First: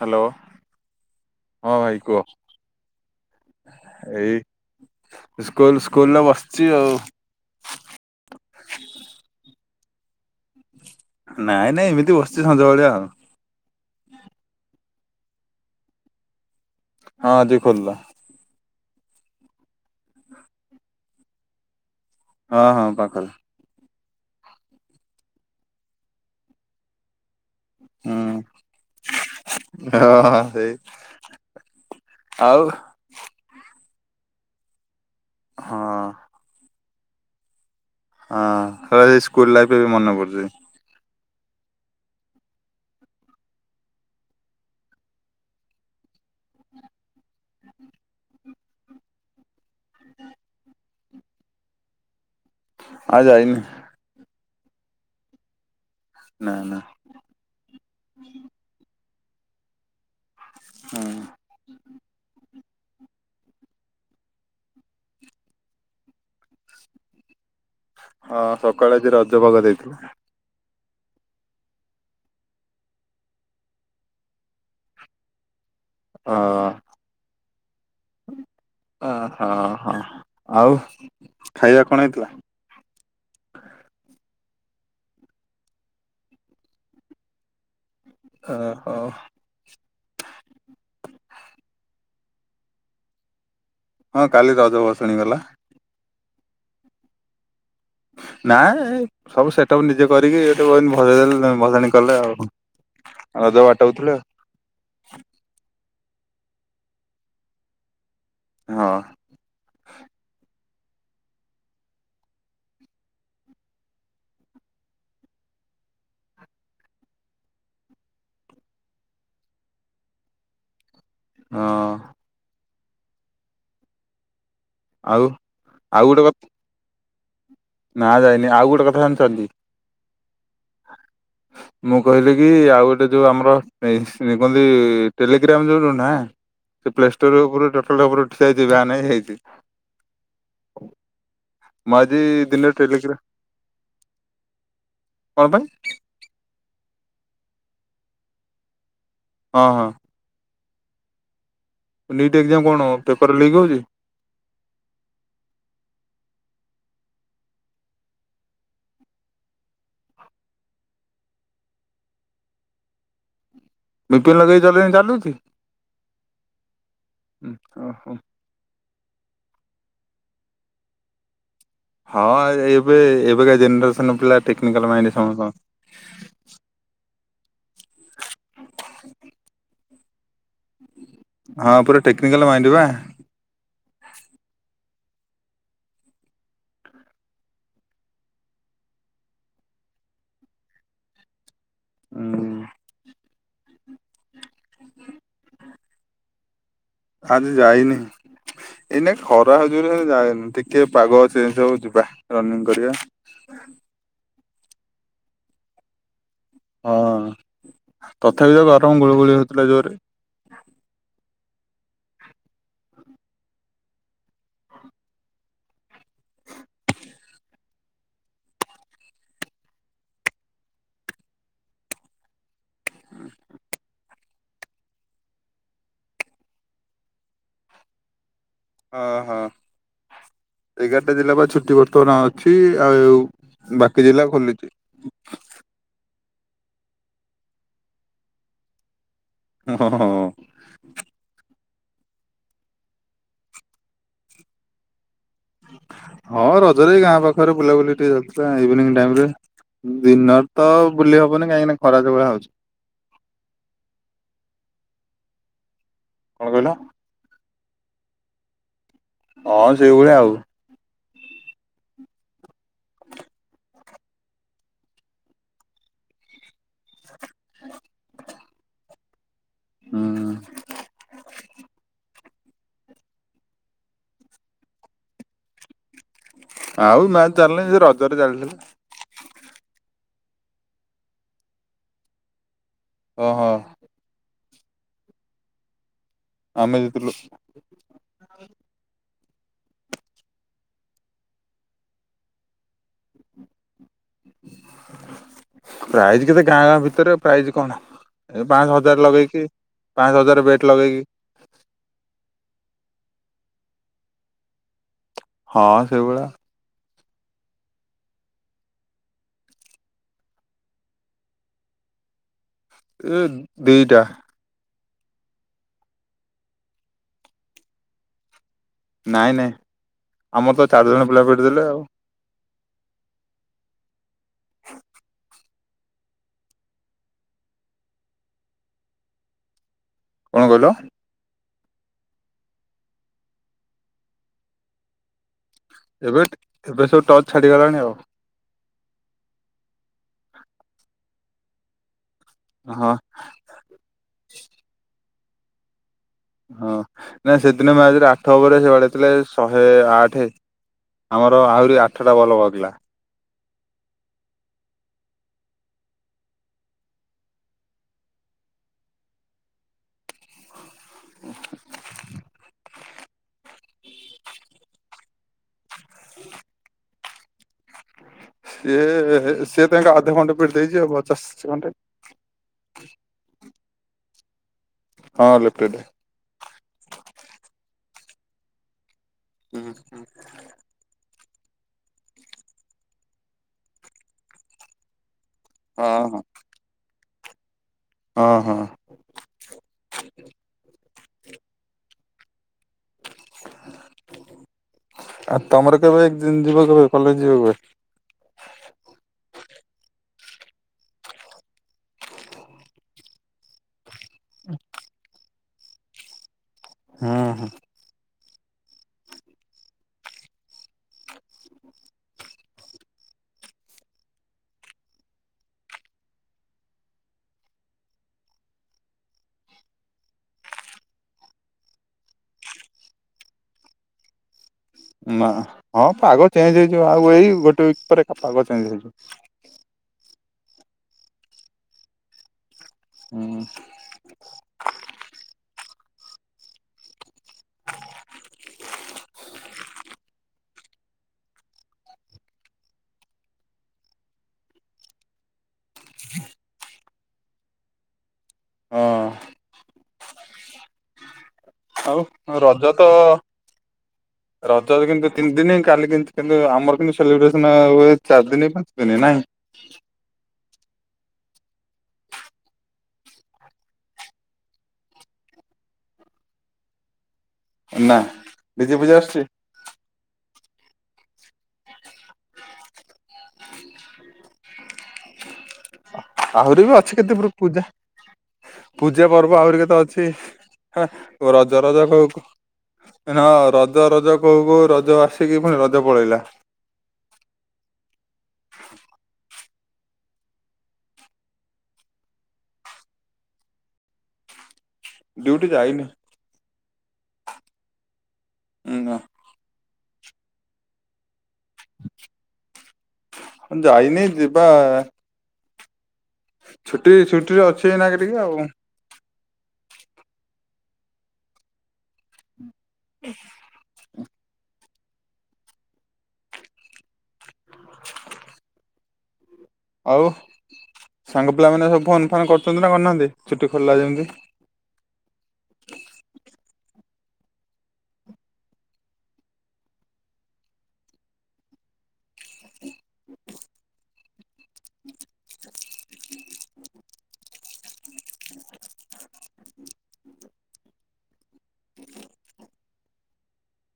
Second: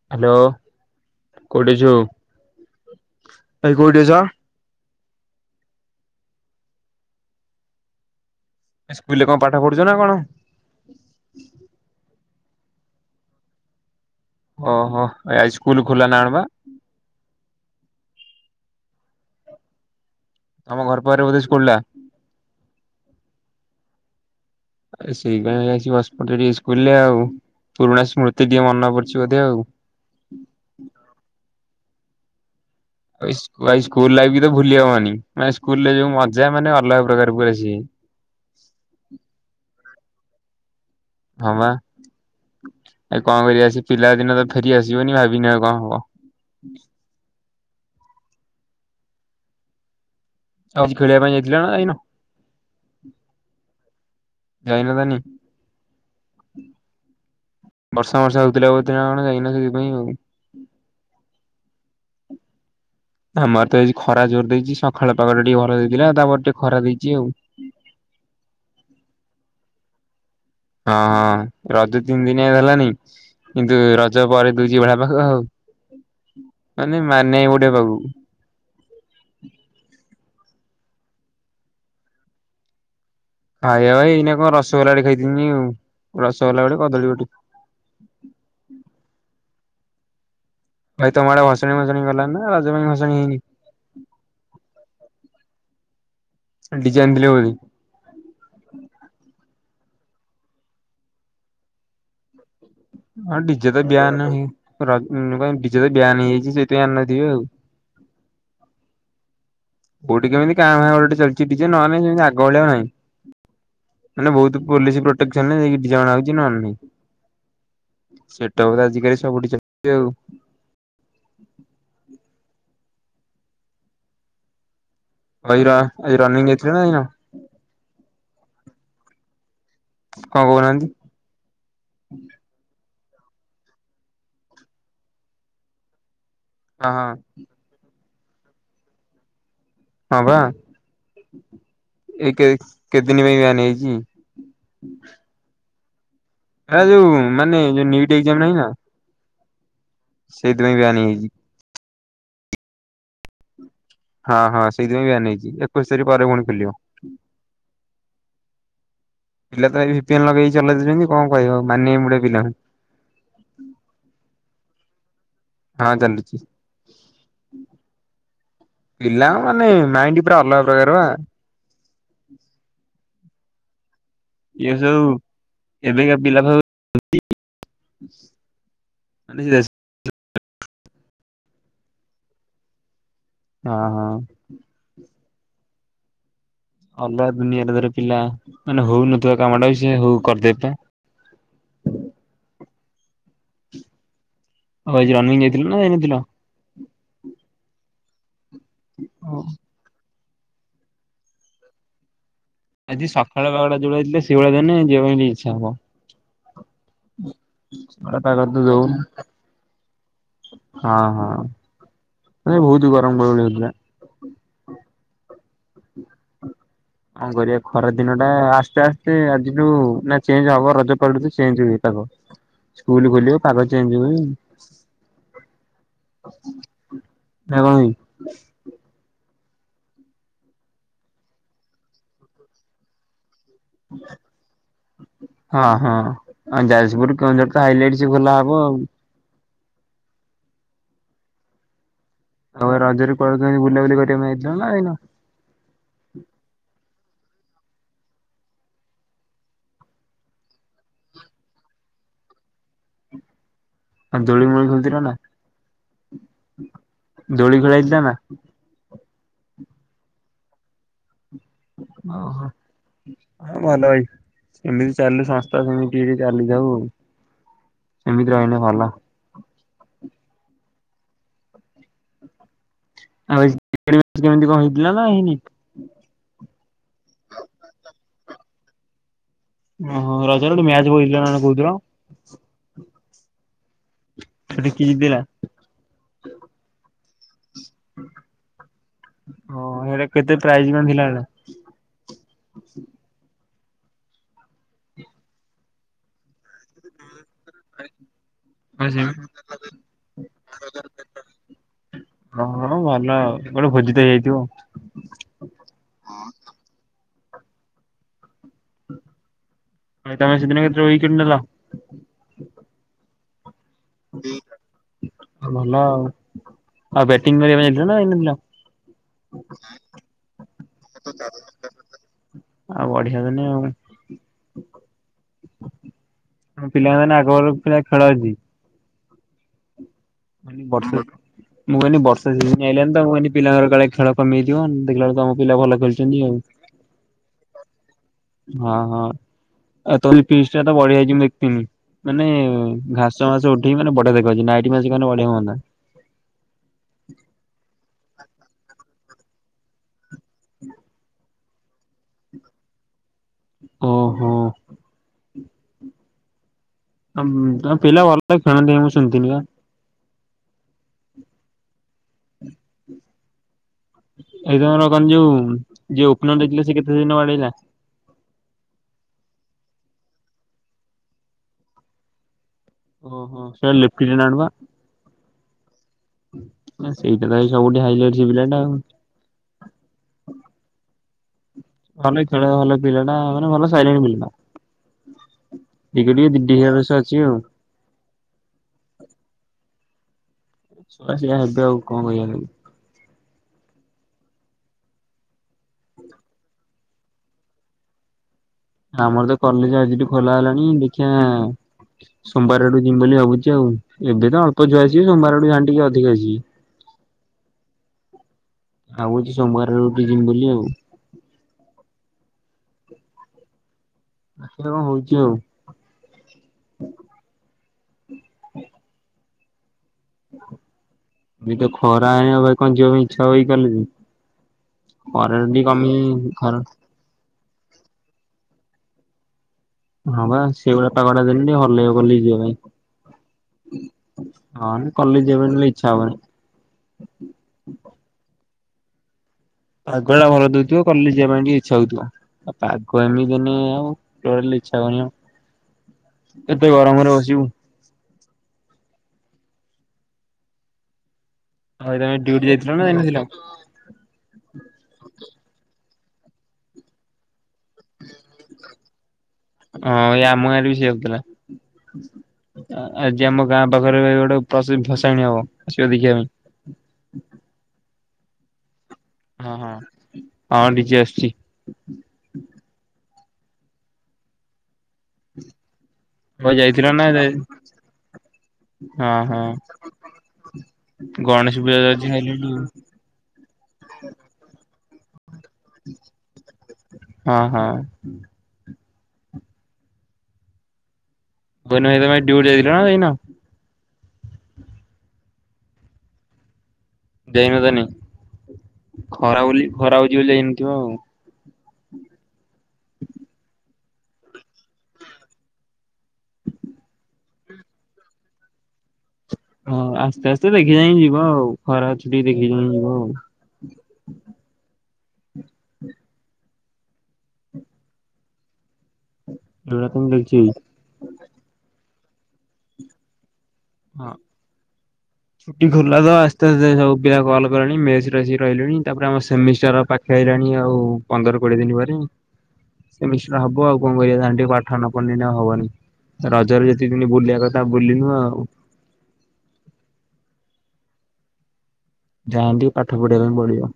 Hello hello [inaudible] କୋଉଠି ହଁ ଭାଇ କୁହ। [inaudible] ଅଛୁ? ଏଇ ସ୍କୁଲ ସ୍କୁଲରେ ବସିଚି ଆଉ ଇ ସ୍କୁଲ ରେ କଣ ପାଠ ପଢୁଚ ନା କଣ? ନାଇ ନାଇ ଏମିତି ବସିଚି ସଞ୍ଜବେଳିଆ ଆଉ। ଓହୋ ଆ ଇ ସ୍କୁଲ ଖୋଲା ନା କଣବା? ହଁ। ଆଜି ଖୋଲା। ତମ ଘର ପାଖରେ ବୋଧେ ସ୍କୁଲ ଟା? ହଁ ହଁ ପାଖରେ। ଆରେ ସେଇ ପାଇଁ ଆସିକି ବସିପଡ଼ିଚ ଟିକେ ଇସ୍କୁଲରେ ଆଉ। ପୁରୁଣା ହୁଁ। ସ୍ମୃତି ଟିକେ ମନେ ପଡିଚି ବୋଧେ ଆଉ। ହଁ ହାଁ ସେଇ [inaudible] ଆଉ ଇ ସ୍ କୁ ସ୍କୁଲ ଲାଇଫ କି ତ ଭୁଲି ହବନି। ମାନେ ସ୍କୁଲ ରେ ହଁ ଯୋଉ ମଜା ମାନେ ଅଲଗା ପ୍ରକାର ପୁରା ସିଏ। ହଁ। ହେଇ ସ୍କୁଲ ଲାଇଫରେ ବି ମନେ ପଡୁଚି। ହଁବା [inaudible] ଏ କଣ କରିବା। ସେ ପିଲା ଦିନ ତ ଫେରି ଆସିବନି ଭାବିନି ଆଉ କଣ ହବ। ଆଉ ଖେଳିବା ପାଇଁ ଯାଇଥିଲ ନା ଯାଇନ? ଆଉ ଯାଇନି। ଯାଇନ ତାନି ନାଇ ନାଇ ବର୍ଷା ଫର୍ଷା ହଉଥିଲା ବୋଧେ ନା କଣ? ଯାଇନ ସେଥିପାଇଁ ଆଉ [inaudible] ଆମର ତ ଏଜି ଖରା ଜୋର ଦେଇଛି। ସଖାଳ ପାଗଟା ଟିକେ ଭଲ ଦେଇଥିଲା। ତାପରେ ଟିକେ ଖରା ଦେଇଛି ଆଉ ହଁ ସକାଳେ ଆଜି ରଜ ଭୋଗ ଦେଇଥିଲୁ। ହଁ ହଁ ରଜ ତିନି ଦିନିଆ ହେଲାଣି। କିନ୍ତୁ ରଜ ପରେ ଦଉଛି ବଢିଆ ପାଗ ଆଉ। [inaudible] ମାନେ ମାନିବାକୁ ପଡିବ ତାକୁ। [inaudible] ଅ ହଁ ହଁ ଆଉ ଖାଇବା କଣ ହେଇଥିଲା? ଖାଇବା ଭାଇ ଏଇନା କଣ ରସଗୋଲା ଟେ ଖାଇଥିନି ଆଉ। ରସଗୋଲା ଗଟେ, କଦଳୀ ଗୋଟେ। ଓହୋ ଭାଇ ତମ ଆଡେ ଘସାଣି ଭସଣି ଗଲା ନା ରଜ ପାଇଁ ଭସଣି ହେଇନି? ହଁ କାଲି ରଜ ଭସାଣି ଗଲା। [unintelligible] ନାଇଁ ସବୁ ସେଟପ୍ ନିଜେ କରିକି ଏଇଠୁ ଭଜେଇ ଦେଲେ ଭଜାଣି କଲେ ଆଉ। ହଁ ରଜ ଡିଜେ ତ ବାଟଉଥିଲେ। ବୟାନ କ ଡିଜେ ତ ବୟାନ ହେଇଯାଇଛି ସେଇଥିପାଇଁ ଆଣିିନଥିବେ ଆଉ। ହଁ। କଉଠିକ କେମତି କାହା [unintelligible] ନାଇଁ ସେମତି ଆଗ ଭଳିଆ ନାଇଁ। ମାନେ ବହୁତ ପୋଲିସ ପ୍ରୋଟେକ୍ସନ ରେ ଡିଜେ ଅଣା ହଉଛି ନହେଲ ନାହିଁ। ସେଟା ତ ଆଜିକାଲି ସବୁଠି ଚାଲିଛି ଆଉ। ହଁ। ଆଉ ଆଉ ଗୋଟେ [unintelligible] କଥା ରନିଂ ହେଥିଲ ନା ଯାଇନ। ନା ଯାଇନି ଆଉ ଗୋଟେ କଥା ଶାଣିଛନ୍ତି? କଣ କହୁନାହାନ୍ତି। ମୁଁ କହିଲି କି ଆଉ ଗୋଟେ ଯୋଉ ଆମର କୁହନ୍ତି ଟେଲିଗ୍ରାମ ଯୋଉଠୁ ନାଁ ସେ ହଁ ପ୍ଲେ ହଁ ଷ୍ଟୋର ଉପରୁ ଟୋଟାଲ ଉପ ଠି ହେଇଛି ବ୍ୟାନ ହେଇଛି ହଁ ବା ମୁଁ ଆଜି ଏ କେ ଦିନରେ କେତେ ଟେଲିଗ୍ରାମ ଦିନ ପାଇଁ ବ୍ୟନ ହେଇଛି। କଣ ପାଇଁ? ଏ ଯୋଉ ମାନେ ଯୋଉ ନୀଟ ଏକ୍ଜାମ ନାହିଁ ନା ହଁ ହଁ। ସେଇଥିପାଇଁ ବ୍ୟନ ହେଇଯାଇଛି। ନିଟ୍ ଏକ୍ଜାମ କଣ ପେପର ଲିକ୍ ହଉଛି? ହଁ ହଁ ସେଇଥିପାଇଁ ବ୍ୟାନ ହେଇଚି ଏକୋଇଶ ତାରିଖ ପରେ ପଣି ଖୋଲିବ। ପିଲା ତ ଏ ଭିନ ଲଗେଇି ଚଲେଇଛନ୍ତି କଣ କହିବ ମାନେମ ଗୁଟେ ପିଲା ବିପିନ୍ ଲଗେଇ ଜଲେଇଲେ ଚାଲୁଛି। ହଁ ଚାଲୁଛି। ଓହୋ ପିଲା ମାନେ ମାଇଣ୍ଡ ପୁରା ଅଲଗା ପ୍ରକାର ବା। ହଁ ଏବେ ଏବେକା ଜେନେରେସନ ପିଲା ଇଏ ଟେକ୍ନିକାଲ ମାଇଣ୍ଡ ସବୁ ସମସ୍ତଙ୍କ ଏବେକା ପିଲା ଭୁ ହଁ ପୁରା ଟେକ୍ନିକାଲ ମାଇଣ୍ଡ ବା ହଁ ହଁ। ଅଲଗା ଦୁନିଆରେ ଧର ପିଲା ମାନେ ହଉନଥିବା କାମ ଟା ବି ସେ ହଉ କରିଦେଇ ପା। ହଁ। ରନିଙ୍ଗ ଯାଇଥିଲ ନା ଜାଇନଥିଲ। ଆଜି ଯାଇନି ଏଇନା ହଁ ଖରା ହଜରି ଯାନିିକ ଟିକେ ପାଗ ସେ ସବୁ ଯିବା ରନିଙ୍ଗ ଆଜି ସକାଳେ କଗଡ ଯୋଡ ଯଥିଲେ ସେଇଭଳିଆ ଜଲେ ଯିବା ପାଇଁ ଇଚ୍ଛା ହବ। ହଁ ଖରା ପାଗ ତ ତଥାପି ଯ ଦଉନି ଗରମ ଗୁଳୁଗୁଳି ହେଉଥିଲା ଜୋରରେ। ହଁ ହଁ ମାନେ ବହୁତ ଗରମ ଗୁଳୁଗୁଳି ହଉଥିଲା। ହଁ କରିବା ଖରା ଦିନ ଟା ଆସ୍ତେ ଆସ୍ତେ ଆଜିଠୁ ନା ଚେଞ୍ଜ ହବ ରଜପାଲି ଚେଞ୍ଜ ହୁଏ ପାଗ। ସ୍କୁଲ ଖୋଲିବ ପାଗ ଚେଞ୍ଜ ହ [inaudible] ନା କ ହଁ ହଁ ଏଗାରଟା ଜିଲ୍ଲା ବା ଛୁଟି ବର୍ତ୍ତମାନ ଅଛି ଆଉ ବାକି ଜିଲ୍ଲା ଖୋଲିଛି। ହଁ ହଁ ଆ ଯାଜପୁର କେଉଁଝର ତ ହାଇଲାଇଟସି ଖୋଲା ହବ ଆଉ। ହଁ ହଁ। ଆଉ ଏ ରଜରେ କୁଆଡେ଼ କେମିତି ବୁଲାବୁଲି କରିବା ପାଇଁ ଯାଇ ଥିଲ ନା ଯାଇନ। ହଁ ରଜରେ ଏଇ ଗାଁ ପାଖରେ ବୁଲାବୁଲି ଟିକେ ଚାଲିଥିଲା ଇଭିନିଂ ଟାଇମି ରେ। ଦିନରେ ତ ବୁଲି ହବନି କାହିଁକିନା ଖରା ଜଉ ଭଳିଆ ହଉଛି। ଆଉ ଦୋଳି ମଳି ଖେଳିଥିଲ ନା? କଣ କହିଲ? ଦୋଳି ଖେଳା ହେଇଥିଲା ନା? ହଁ ସେଇଭଳିଆ ଆଉ। ଓହୋ। ହଁ ଭଲ ଭାଇ ସେମିତି ଚାଲୁ ସଂସ୍ଥା ସେମିତି ଚାଲି ଥାଉ। ସେମିତି ରହିନେ ଭଲ। ହୁଁ। [unintelligible] କେମିତି କଣ ହେଇଥିଲା ନା ହେଇନି। ଆଉ ମ୍ୟାଚ ଚାଲିନି ସେ ରଜରେ ଚାଲିଥିଲା। ଓହୋ ରଜ ରେ ଗୋଟେ ମ୍ୟାଚ୍ ପକେଇଥିଲ ନା କଣ କହୁଥିଲ। ଓହ। ସେଟି କି ଥିଲା? ଆମେ ଜିତିଲୁ। ହଁ ସେଟା କେତେ ପ୍ରାଇଜି କଣ ଥିଲା ଟା। ପ୍ରାଇଜି କେତେ ଗାଁ ଗାଁ ଭିତରେ। ପ୍ରାଇଜି କଣ? ଏ ପାଆସ ହଜାର ଲଗେଇକି ପାଆସ ହଜାର ବେଟ୍ ଲଗେଇକି। ହଁ ଭଲ ଆଉ ଗୋଟେ ଭୋଜି ଟେ ହେଇଯାଇଥିବ ଆଉ। ହଁ ସେଇଭଳିଆ। ଭାଇ ତମେ ସେଦିନ କେତଟା ଉଇକେଟ ନେଲ। ଏ ଦିଇଟା। ଦି। ଭଲ ଆଉ ଆଉ ବେଟିଂ କରିବାକୁ ଯାଇଥିଲ ନା ଯାଇନଥିଲ? ନାଇଁ ନାଇଁ ଆମର ତ ଚାରିଜଣ ପିଲା ପିଟି ଦେଲେ ଆଉ। ଆଉ ବଢିଆ ତାହେନେ ଆଉ। ମୋ ପିଲାମାନେ ଆଗଭଳି ପିଲା ଖେଳ ଅଛି! କଣ କହିଲ [unintelligible] ମୁଁ କହିଲି ବର୍ଷା ଯିମିତି ଆଇଲାଣି ତ ମୁ କହିଲି ପିଲାଙ୍କ କାଳେ ଖେଳ କମିଯିବ। ଦେଖିଲା ବେଳକୁ ତ ଆମ ପିଲା ଭଲ ଖେଳୁଛନ୍ତି ଏବେ ଆଉ। ଏବେ ସବୁ ଟଚ ଛାଡିଗଲାଣି ଆଉ। ହଁ ହଁ ଆଉ ତମ ପିଚ୍ ଟା ତ ବଢିଆ ହେଇଛିତ ମୁଁ ଦେଖିଥିନି। ମାନେ ହଁ ଘାସ ମାସ ଉଠିକି ମାନେ ବଢିଆ ଦେଖାହଉଛି। ନାଇଟି ମ୍ୟାଚ୍ କନେ ବଢିଆ ହୁଅନ୍ତା। ହଁ। ନା ସେଦିନ ମ୍ୟାଚରେ ଆଠ ଓଭରେ ସେ ବାଡେଇଥିଲେ ଶହେ ଆଠେ। ଆମର ତ ଆହୁରି ଆଠଟା ବଲ ବହକିଲା। କୋହୋ। ତମ୍ ପିଲା ଭଲ ଖେଣନ୍ତି ମୁଁ ଶୁଣିିଥିନି ବା। [inaudible] ଏଇ ତମର କନ୍ ଯୋଉ ଯେ ଓକିନ ଦେଖିଲେ ସେ କେତେ ଦିନ ବାଡେଇଲା। ସିଏ ସିଏ ତାଙ୍କ ଧଘଣ୍ଟେ ପିଟି ଦେଇଛି ଆଉ ପଚାଶ ଘଣ୍ଟେ। ଓ ହୋ ସେ ଲିପ୍ନିଡି ବା। ହଁ ଲିପିଡି। ଆ ସେଇଥିପାଇଁ ସବୁ ଅଡେଇ ହିଲାଇଟ୍ ସେ ପିଲା ଟା ଆଉ। ହୁଁ ହୁଁ। ଭଲ ଖେଳେ ଭଲ ପିଲାଟା ମାନେ ଭଲ ସାଇଲେଣ୍ଟ ପିଲାଟା ହଁ ଟିକେ ହଁ ଟିକେ ଟିଙ୍ଗା ଦୋଷ ଅଛି ଆଉ। ହଁ ହଁ। ଛୁଆ ସେଇଆ ହେବେ ଆଉ କଣ କହିବା ତାଙ୍କୁ। ଆ ତମର କେବେ ଏକ ଦିନ ଯିବ କେିବ କଲେଜ ଯିବ କେିବ? ଆମର ତ କଲେଜ ଆଜିଠୁ ଖୋଲା ହେଲାଣି ଦେଖିିବା ସୋମବାର ଆଡୁ ଯିମି ବୋଲି ଭାବୁଛି ଆଉ। ଏବେ ତ ଅଳପ ଛୁଆ ସିବ ସମବାର ଠୁ ଟିକେ ଅଧିକ ଆସିବେ। ହୁଁ ହୁଁ। ଆଉ ଅଛି ସୋମବାର ର ଉଠି ଯିବମ ବୋଲି ଆଉ। [unintelligible] ହଉଛି ଆଉ। ହଁ ଏ ତ ଖରା ହେଇ ଭାଇ କଣ ଯିବା ପାଇଁ ଇଚ୍ଛା ହେବ କଲେଜ। ନା ଖରା ଟା ଟିକେ ହଁ କମି ପାଗ ଚେଞ୍ଜ ଖରା ହେଇଯିବ ଆଉ ଏଇ ଗୋଟେ ୱିକ ପରେ ଏକ ପାଗ ଚେଞ୍ଜ ହେଇଯିବ। ହଁ ବା ସେଇ ଭଲିଆ ପାଗ ଟା ଦେଲେ ହି ଟିକେ ଭଲ ଲାଗିବ ବୁଲି ଯିବା ପାଇଁ। ହୁଁ। ହଁ କଲେଜ ଯବା ପାଇଁ ନହେଲେ ଇଚ୍ଛା ହବନି। ପାଗ ଟା ଭଲ ଦଉଥିବ। କଲେଜ ଯିବା ପାଇଁ ଟିକେ ଇଚ୍ଛା ହଉଥିବ ଆଉ ପାଗ ଏମିତି ଯନି ଆଉ ଟୋଟାଲି ଇଚ୍ଛା ହେବନି ଆଉ। କେତେ ଗରମ ରେ ବସିବୁ। ହଁ। ଭାଇ ଆଉ ତମେ ଡ୍ୟୁଟି ଯାଇଥିଲ ରଜ ନା ତ ଯାଇନଥିଲ? ରଜ କିନ୍ତୁ ତିନି ଦିନ ହଁ କାଲି କିନ୍ତୁ ଆମର କିନ୍ତୁ ସେଲିବ୍ରେସନ ହୁଏ ଚାରି ଦିନ ହ ପାଞ୍ଚ ଦିନ ନାଇଁ? ହଁ ଏଇ ଆମ ଗାଁରେ ବି ସେଇୟା ହଉଥିଲା। ଆଜି ଆମ ଗାଁ ପାଖରେ ଗୋଟେ [unintelligible] ଭସାଣ ହବ ଆସିବା ଦେଖିବା ପାଇଁ। ନା ଦିଦି ପୂଜା ଆସୁଛି? ହଁ ହଁ ହଁ ଡିଜେ ଆସିଛି। ହଁ ଆହୁ ରି ବି ଅଛି କେତେ ପ୍ରକାର ପୂଜା। ପୂଜା ହଁ ପର୍ବ ହଁ ଆହୁରି କେତେ ଅଛି ଗଣେଶ ରଜ ପୂଜା ରଜ ଯାଉଛି କହୁ ସାଇଲଣ୍ଟ ଆଉ ନା ରଜ ରଜ କହୁ କହୁ ରଜ ଆସିକି ପୁଣି ରଜ ପଳେଇଲା। ହଁ ହଁ। ମୁ କହିଲି ଭାଇ ତମେ ଡ୍ୟୁଟି ଯାଇଥିଲ ନା ଜାଇନା। ଡୁଟି ଯାଇନି। ଯାଇନ ତା ନି ନାଇ ନା ଖରା ହେଉଛି ବୋଲି ଖରା ହଉଛି ବୋଲି ଯାଇନଥିବ ଆଉ। ମୁଁ ଯାଇନି ଯିବା ଛୁଟି ଛୁଟି ରେ ଅଛି ଏଇନା ଟିକେ ଆଉ। ହଁ ଆସ୍ତେ ଆସ୍ତେ ଦେଖି ଯାଇଁ ଯିବ ଆଉ ଖରା ଅଛି ଟିକେ ଦେଖି ଯାଇ ହ ଏଇଟା ତ ମୁଁ ଆଉ ଦେଖି ସାଙ୍ଗ ପିଲା ମାନେ ସବୁ ଫୋନ୍ ଫାନ୍ କରୁଛନ୍ତି ନା କରୁନାହାନ୍ତି ଛୁଟି ଖୋଲିଲା ହଁ ଯେମିତି? ଛୁଟି ଖୋଲିଲା ତ ଆସ୍ତେ ଆସ୍ତେ ସୁ ପିଲା କଲ୍ କଲେଣି ମେସିକି ରହିଲୁଣି ତାପରେ ଆମ ସେମିଷ୍ଟାର ପାଖ ଖାଇଲାଣି ଆଉ ପନ୍ଦର କୋଡିଏ ଦିନ ପରେ। ସେମିଷ୍ଟାର ହବ ଆଉ କଣ କରିବା ଏନା ଟିକେ ପାଠ ନା ପଢିଲେ ଏଇନା ଆଉ ହବନି। ରଜରେ ଯେତିକ ଦିନି ବୁଲିବା କଥା ବୁଲିନୁ ଆଉ। ଯାଆନ୍ତି ପାଠ ପଢ଼ିବା ପାଇଁ ପଡିବ।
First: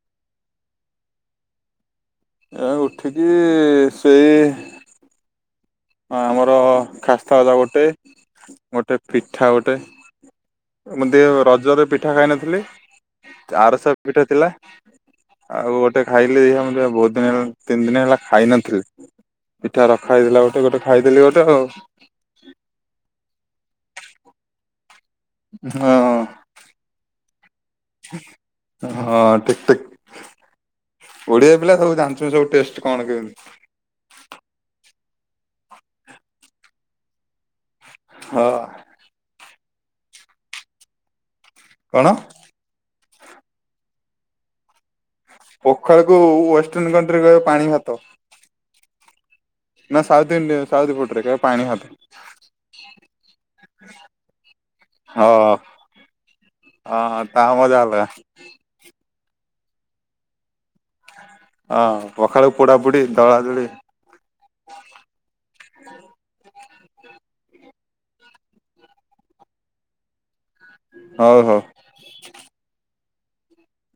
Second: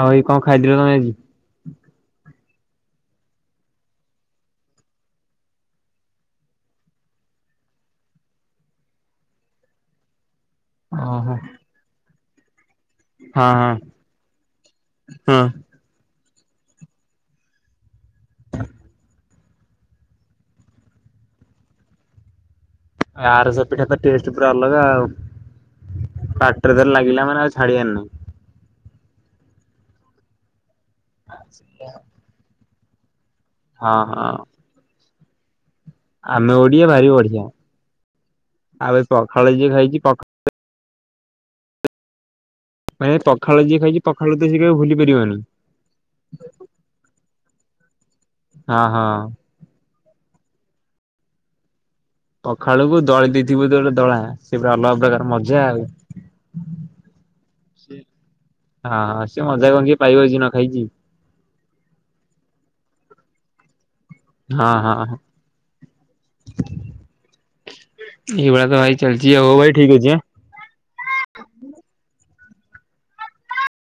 ଆଉ ଭାଇ କଣ ଖାଇଥିଲ ତମେ ଆଜି? ଏ ଉଠିକି ସେଇ ଆମର ଖାସ୍ତା ଗଜା ଗୋଟେ ଗୋଟେ ପିଠା ଗୋଟେ। ଓହୋ। [unintelligible] ରଜରେ ପିଠା ଖାଇନଥିଲି। ହଁ ହଁ ଆରଶା ପିଠା ଥିଲା ହଁ। ଆଉ ଗେ ଖାଇଲି ଦେ ବହୁତ୍ ଦିନ ହେଲା ତିନି ଦିନ ହେଲା ଖାଇନଥିଲି, ପିଠା ରଖା ହେଇଥିଲା ଗୋଟେ ଗୋଟେ-ଗୋଟେ ଖାଇଦେଲି ଗୋଟେ ଆଉ। ଆରସା ପିଠା ତା ଟେଷ୍ଟ ପୁରା ଅଲଗା ଆଉ। ହଁ। ପାଟିରେ ଥରେ ଲାଗିଲା ମାନେ ଆଉ ଛାଡିିବାର ନାହିଁ। ହଁ ଠିକ୍-ଠିକ୍, ଓଡିଆ ପିଲା ସବୁ ଜାଣିଛନ୍ତି ସବୁ ଟେଷ୍ଟ। କଣ କେମିତି। ହଁ-ହଁ। ଆମେ ଓଡିଆ ଭାରି ବଢ଼ିଆ। ହଁ। ଆଉ ଏ ପଖାଳ ଯିଏ ଖାଇଛି ପଖ କଣ? ମାନେ ପଖାଳ ଯିଏ ଖାଇଛି ପଖାଳତ ସେ କେବେ ଭୁଲି ପାରିବନି। ପଖାଳକୁ ୱଷ୍ଟର୍ଣ କଣ୍ଟ୍ରି କହିବେ ପାଣି ଭାତ। ହଁ-ହଁ। ନା ସାଉଥ ଇଣ୍ଡିଆ ସାଉଥ ପଟରେ କହିବେ ପାଣି ହାତ। ପଖାଳୁକୁ ଦଳି ଦେଇଥିବୁ ତ ଗୋଟେ ଦଳା ସେପୁରା ଅଲଗା ପ୍ରକାର ମଜା ଆଉ। ହଁ-ହଁ ତା ମଜା ଅଲଗା। ହଁଁ ସିଏ ମଜା କଣ କିଏ ପାଇବ ଯିଏ ନ ଖାଇଛି। ହଁ, ପଖାଳକୁ ପୋଡ଼ା ପୁଡ଼ି ଦଳା ଦୋଳି। ହଁ-ହଁ। ଏଇ ଭଳିଆ ତ ଭାଇ ଚାଲଛି ହଉ ଭାଇ ଠିକ୍ ଅଛି। ହଉ-ହଉ।